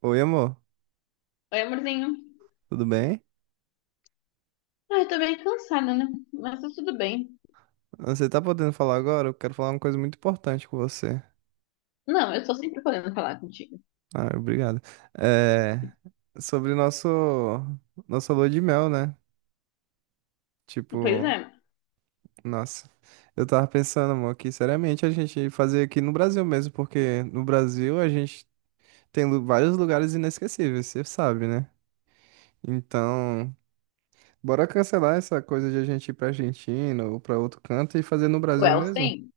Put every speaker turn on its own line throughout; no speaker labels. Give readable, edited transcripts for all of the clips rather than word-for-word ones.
Oi, amor,
Oi, amorzinho.
tudo bem?
Ah, eu tô meio cansada, né? Mas tá tudo bem.
Você tá podendo falar agora? Eu quero falar uma coisa muito importante com você.
Não, eu tô sempre podendo falar contigo.
Ah, obrigado. É, sobre nosso nossa lua de mel, né?
Pois
Tipo,
é.
nossa, eu tava pensando, amor, que seriamente a gente fazer aqui no Brasil mesmo, porque no Brasil a gente tem vários lugares inesquecíveis, você sabe, né? Então, bora cancelar essa coisa de a gente ir pra Argentina ou pra outro canto e fazer no
O
Brasil mesmo?
Elsen?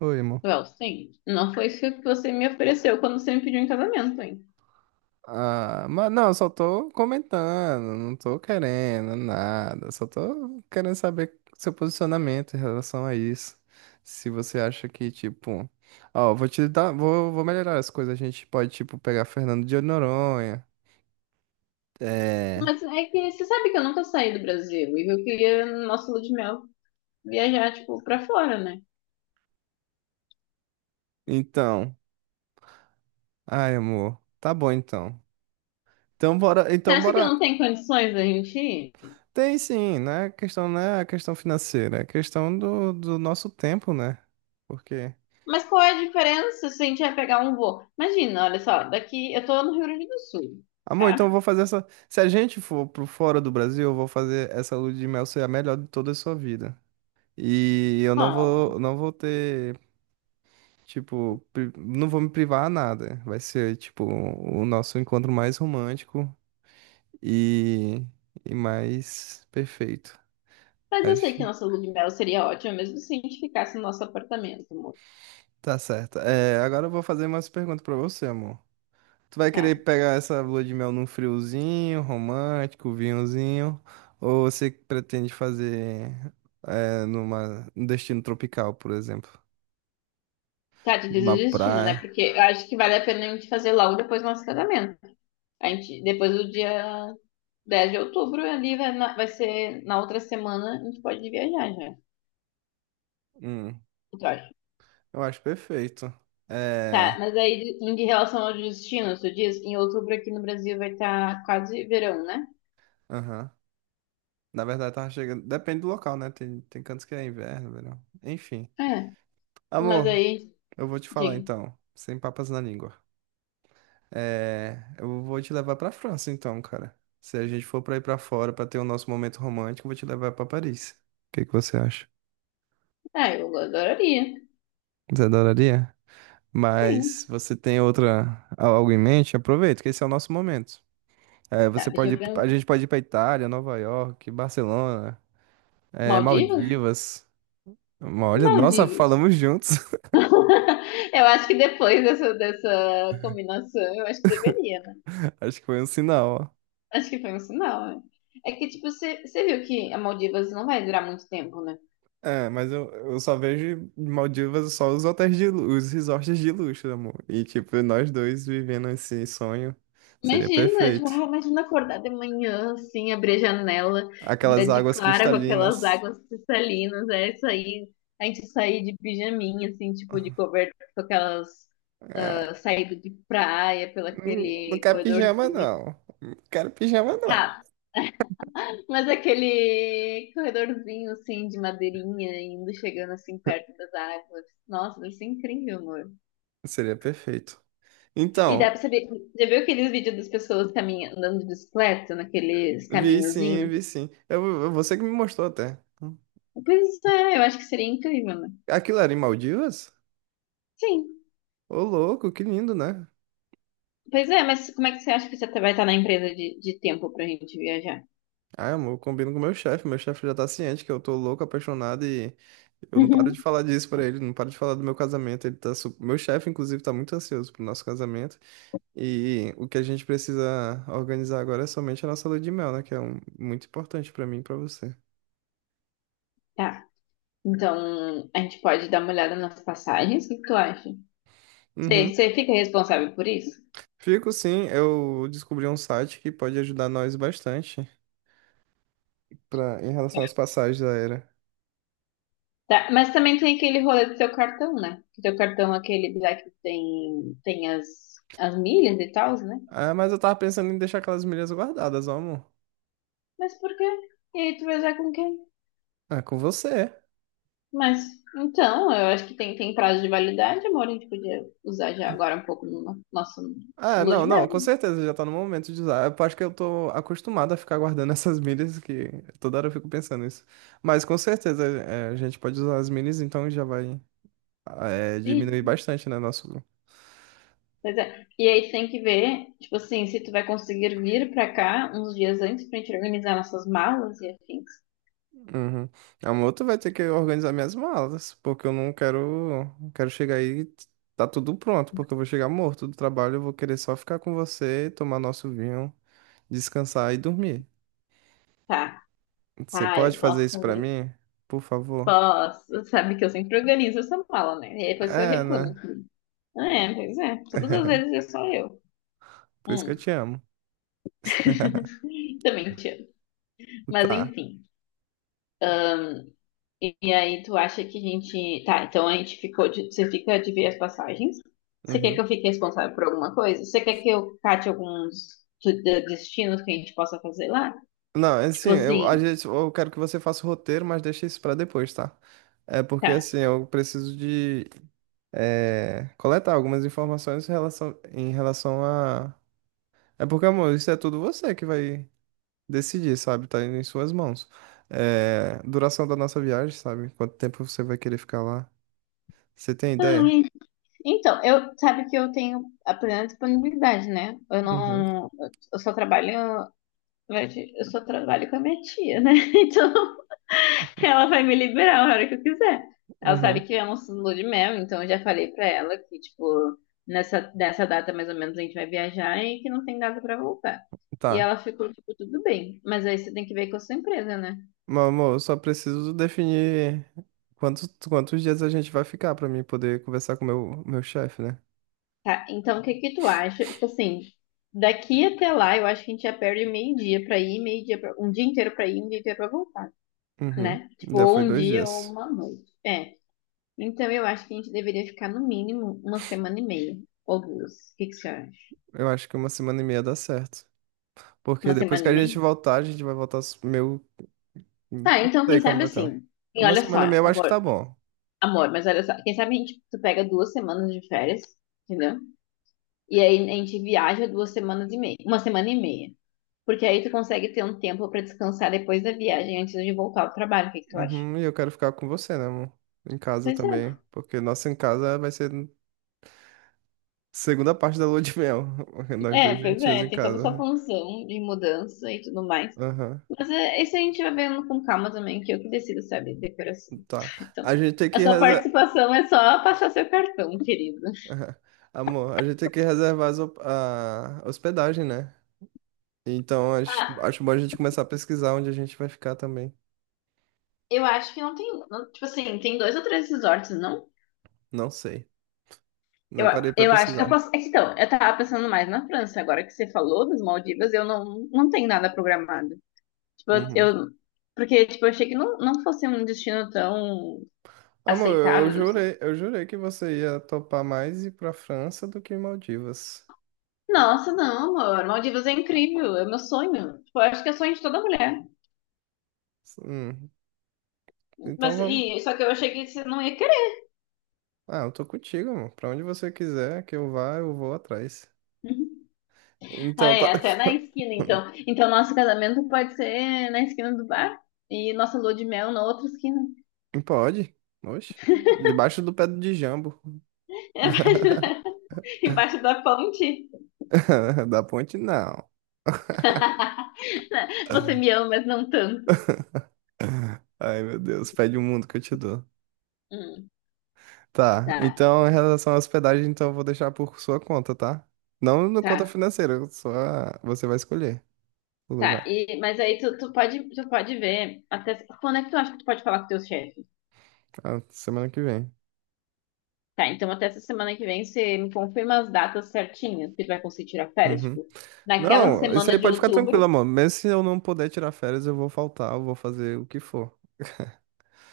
Oi, amor.
O Elsen? Não foi isso que você me ofereceu quando você me pediu em casamento, hein?
Ah, mas não, eu só tô comentando, não tô querendo nada, só tô querendo saber seu posicionamento em relação a isso. Se você acha que, tipo, ó, vou te dar, vou melhorar as coisas, a gente pode, tipo, pegar Fernando de Noronha. É,
Mas é que você sabe que eu nunca saí do Brasil e eu queria, no nosso lua de mel, viajar, tipo, pra fora, né?
então, ai, amor, tá bom então.
Você
Então
acha que
bora.
não tem condições da gente ir?
Tem sim, né? A questão não é a questão financeira, é a questão do nosso tempo, né? Porque
Mas qual é a diferença se a gente vai pegar um voo? Imagina, olha só, daqui eu tô no Rio Grande do Sul,
amor, então eu
tá?
vou fazer essa. Se a gente for pro fora do Brasil, eu vou fazer essa lua de mel ser a melhor de toda a sua vida. E eu
Bom,
não vou ter, tipo, não vou me privar a nada. Vai ser, tipo, o nosso encontro mais romântico e, e mais perfeito.
mas eu sei que
Acho.
nossa lua de mel seria ótima, mesmo se a gente ficasse no nosso apartamento, amor.
Tá certo. É, agora eu vou fazer umas perguntas pra você, amor. Tu vai querer
Tá.
pegar essa lua de mel num friozinho, romântico, vinhozinho, ou você pretende fazer numa, num destino tropical, por exemplo,
Tá, te diz o
numa
destino, né?
praia?
Porque eu acho que vale a pena a gente fazer logo depois do nosso casamento. A gente, depois do dia 10 de outubro, ali vai, vai ser na outra semana, a gente pode viajar já.
Hum,
Eu acho.
eu acho perfeito.
Tá,
É,
mas aí em relação ao destino, tu diz, em outubro aqui no Brasil vai estar quase verão, né?
aham. Na verdade, tava chegando. Depende do local, né? Tem cantos que é inverno, verão. Enfim.
É. Mas
Amor,
aí,
eu vou te falar
diga.
então, sem papas na língua. É, eu vou te levar pra França então, cara. Se a gente for pra ir pra fora pra ter o nosso momento romântico, eu vou te levar pra Paris. O que que você acha?
Ah, eu adoraria.
Você adoraria? Mas
Sim.
você tem outra algo em mente? Aproveita, que esse é o nosso momento. É,
Tá,
você
deixa eu
pode, a
pensar.
gente pode ir pra Itália, Nova York, Barcelona, é,
Maldivas?
Maldivas. Olha, nossa,
Maldivas.
falamos juntos.
Eu acho que depois dessa, dessa combinação, eu acho que deveria, né?
Acho que foi um sinal, ó.
Acho que foi um sinal, né? É que, tipo, você viu que a Maldivas não vai durar muito tempo, né?
É, mas eu só vejo Maldivas só os hotéis de os resorts de luxo, amor. E tipo, nós dois vivendo esse sonho seria
Imagina, tipo,
perfeito.
ah, imagina acordar de manhã, assim, abrir a janela, dar
Aquelas
de
águas
clara com aquelas
cristalinas.
águas cristalinas, é isso aí. A gente sair de pijaminha, assim, tipo, de coberta, com aquelas
Ah,
ah, saídas de praia, pelo
não, não
aquele
quero pijama,
corredorzinho.
não. Não quero pijama, não.
Ah, mas aquele corredorzinho assim de madeirinha indo chegando assim perto das árvores. Nossa, deve ser incrível, amor.
Seria perfeito.
E dá
Então,
pra saber. Já viu aqueles vídeos das pessoas caminhando, andando de bicicleta naqueles
vi sim,
caminhozinhos?
vi sim. Você que me mostrou até.
Pois é, eu acho que seria incrível, né?
Aquilo era em Maldivas?
Sim.
Ô, louco, que lindo, né?
Pois é, mas como é que você acha que você vai estar na empresa de tempo pra gente viajar?
Ah, amor, eu combino com o meu chefe. Meu chefe já tá ciente que eu tô louco, apaixonado e eu não paro
Uhum.
de falar disso pra ele, não paro de falar do meu casamento. Ele tá su... Meu chefe, inclusive, tá muito ansioso pro nosso casamento. E o que a gente precisa organizar agora é somente a nossa lua de mel, né? Que é um... muito importante pra mim e pra você.
Tá. Então, a gente pode dar uma olhada nas passagens? O que que tu acha? Você,
Uhum.
você fica responsável por isso?
Fico sim, eu descobri um site que pode ajudar nós bastante pra... em relação às passagens da era.
Tá, mas também tem aquele rolê do seu cartão, né? Que teu cartão, é aquele lá que tem as milhas e tal, né?
Ah, mas eu tava pensando em deixar aquelas milhas guardadas, ó, amor.
Mas por quê? E aí tu vai usar com quem?
Ah, com você.
Mas, então, eu acho que tem prazo de validade, amor. A gente podia usar já agora um pouco no nosso lua de mel.
Não, com certeza já tá no momento de usar. Eu acho que eu tô acostumado a ficar guardando essas milhas, que toda hora eu fico pensando nisso. Mas com certeza é, a gente pode usar as milhas, então já vai
E,
diminuir bastante, né, nosso...
pois é. E aí tu tem que ver, tipo assim, se tu vai conseguir vir pra cá uns dias antes pra gente organizar nossas malas e afins.
Uhum. A moto vai ter que organizar minhas malas, porque eu não quero, não quero chegar aí e tá tudo pronto, porque eu vou chegar morto do trabalho, eu vou querer só ficar com você, tomar nosso vinho, descansar e dormir.
Tá,
Você
tá,
pode
eu
fazer
posso,
isso pra mim? Por favor?
posso. Sabe que eu sempre organizo essa mala, né? E aí depois eu
É,
reclamo.
né?
É, pois é. Todas as vezes é só eu.
Por isso que
Hum,
eu te amo.
Também te amo. Mas
Tá.
enfim. E aí tu acha que a gente. Tá, então a gente ficou de. Você fica de ver as passagens. Você quer que
Uhum.
eu fique responsável por alguma coisa? Você quer que eu cate alguns destinos que a gente possa fazer lá?
Não, é assim,
Tipo
eu, a
assim,
gente eu quero que você faça o roteiro, mas deixa isso pra depois, tá? É porque,
tá.
assim, eu preciso de coletar algumas informações em relação a... É porque, amor, isso é tudo você que vai decidir, sabe? Tá indo em suas mãos. É, duração da nossa viagem, sabe? Quanto tempo você vai querer ficar lá? Você tem ideia?
Ai, então, eu sabe que eu tenho a plena disponibilidade, né? Eu
Uhum,
não. Eu só trabalho, na verdade. Eu só trabalho com a minha tia, né? Então. Ela vai me liberar a hora que eu quiser. Ela sabe
uhum.
que é um lua de mel, então eu já falei pra ela que, tipo, nessa data mais ou menos a gente vai viajar e que não tem data pra voltar. E
Tá.
ela ficou, tipo, tudo bem. Mas aí você tem que ver com a sua empresa, né?
Meu amor, eu só preciso definir quantos dias a gente vai ficar pra mim poder conversar com o meu chefe, né?
Tá, então o que que tu acha? Tipo assim, daqui até lá eu acho que a gente já perde meio-dia pra ir, meio-dia pra, um dia inteiro pra ir, um dia inteiro pra voltar,
Uhum.
né? Tipo,
Já
ou
foi
um
dois
dia ou
dias.
uma noite. É. Então eu acho que a gente deveria ficar no mínimo uma semana e meia ou duas. O que que você acha?
Eu acho que uma semana e meia dá certo. Porque
Uma
depois
semana
que
e
a gente
meia?
voltar, a gente vai voltar meio. Não
Tá, então
sei
quem
como
sabe
vai estar.
assim. E
Uma
olha só,
semana e meia eu acho que tá
amor,
bom.
amor, mas olha só, quem sabe a gente tu pega 2 semanas de férias, entendeu? E aí a gente viaja 2 semanas e meia, uma semana e meia. Porque aí tu consegue ter um tempo pra descansar depois da viagem, antes de voltar ao trabalho. O que que tu acha?
Uhum, e eu quero ficar com você, né, amor? Em casa
Pois
também.
é.
Porque nossa em casa vai ser segunda parte da lua de mel. Nós
É,
dois
pois
juntinhos
é,
em
tem toda
casa.
essa
Né?
função de mudança e tudo mais.
Aham.
Mas é, isso a gente vai vendo com calma também, que eu que decido, sabe, decoração.
Tá.
Então,
A gente tem
a
que
sua
reservar.
participação é só passar seu cartão, querido.
Aham. Amor, a gente tem que reservar as a hospedagem, né? Então acho,
Ah,
acho bom a gente começar a pesquisar onde a gente vai ficar também.
eu acho que não tem. Tipo assim, tem dois ou três resorts, não?
Não sei.
Eu,
Não parei pra
eu acho. Eu
pesquisar.
posso, é que então, eu tava pensando mais na França. Agora que você falou das Maldivas, eu não, não tenho nada programado. Tipo,
Uhum.
eu. Porque, tipo, eu achei que não fosse um destino tão
Amor,
aceitável assim.
eu jurei que você ia topar mais ir pra França do que Maldivas.
Nossa, não, amor. Maldivas é incrível. É meu sonho. Tipo, eu acho que é sonho de toda mulher.
Hum, Então
Mas,
vamos.
e, só que eu achei que você não ia querer.
Ah, eu tô contigo, amor. Pra onde você quiser que eu vá, eu vou atrás.
Uhum. Ah,
Então tá.
é, até na esquina, então. Então, nosso casamento pode ser na esquina do bar e nossa lua de mel na outra esquina.
Pode. Oxe. Debaixo do pé de jambo.
Embaixo da ponte?
Da ponte, não.
Você me ama, mas não tanto.
Ai, meu Deus, pede o mundo que eu te dou.
Hum,
Tá,
tá,
então em relação à hospedagem, então eu vou deixar por sua conta, tá? Não na conta
tá,
financeira, só você vai escolher o
tá.
lugar.
E, mas aí tu pode ver até quando é que tu acha que tu pode falar com teu chefe?
Ah, semana que vem.
Tá, então até essa semana que vem você me confirma as datas certinhas que tu vai conseguir tirar férias,
Uhum.
tipo, naquela
Não, isso
semana
aí
de
pode ficar tranquilo,
outubro.
amor. Mesmo se eu não puder tirar férias, eu vou faltar, eu vou fazer o que for.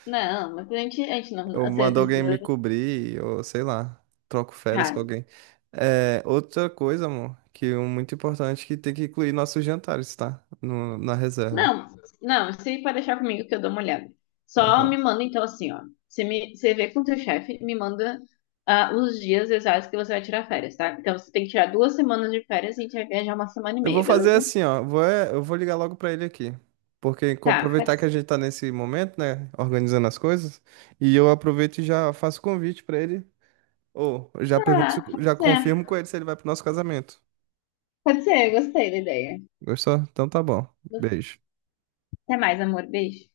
Não, mas a gente não,
Ou
você
mando alguém me
precisa.
cobrir, ou sei lá, troco férias
Tá,
com alguém. É, outra coisa, amor, que é muito importante, que tem que incluir nossos jantares, tá? No, na reserva.
não, não, se aí pode deixar comigo que eu dou uma olhada.
Ah,
Só
tá.
me manda então assim, ó. Você me, você vê com o teu chefe, me manda ah, os dias exatos que você vai tirar férias, tá? Então você tem que tirar 2 semanas de férias e a gente vai viajar uma semana e
Eu vou
meia,
fazer
beleza?
assim, ó. Eu vou ligar logo pra ele aqui. Porque
Tá, pode
aproveitar que a
ser.
gente tá nesse momento, né? Organizando as coisas. E eu aproveito e já faço convite pra ele. Ou eu já pergunto,
Tá,
já
pode ser.
confirmo com ele se ele vai pro nosso casamento.
Pode ser, eu gostei da ideia.
Gostou? Então tá bom. Beijo.
Até mais, amor. Beijo.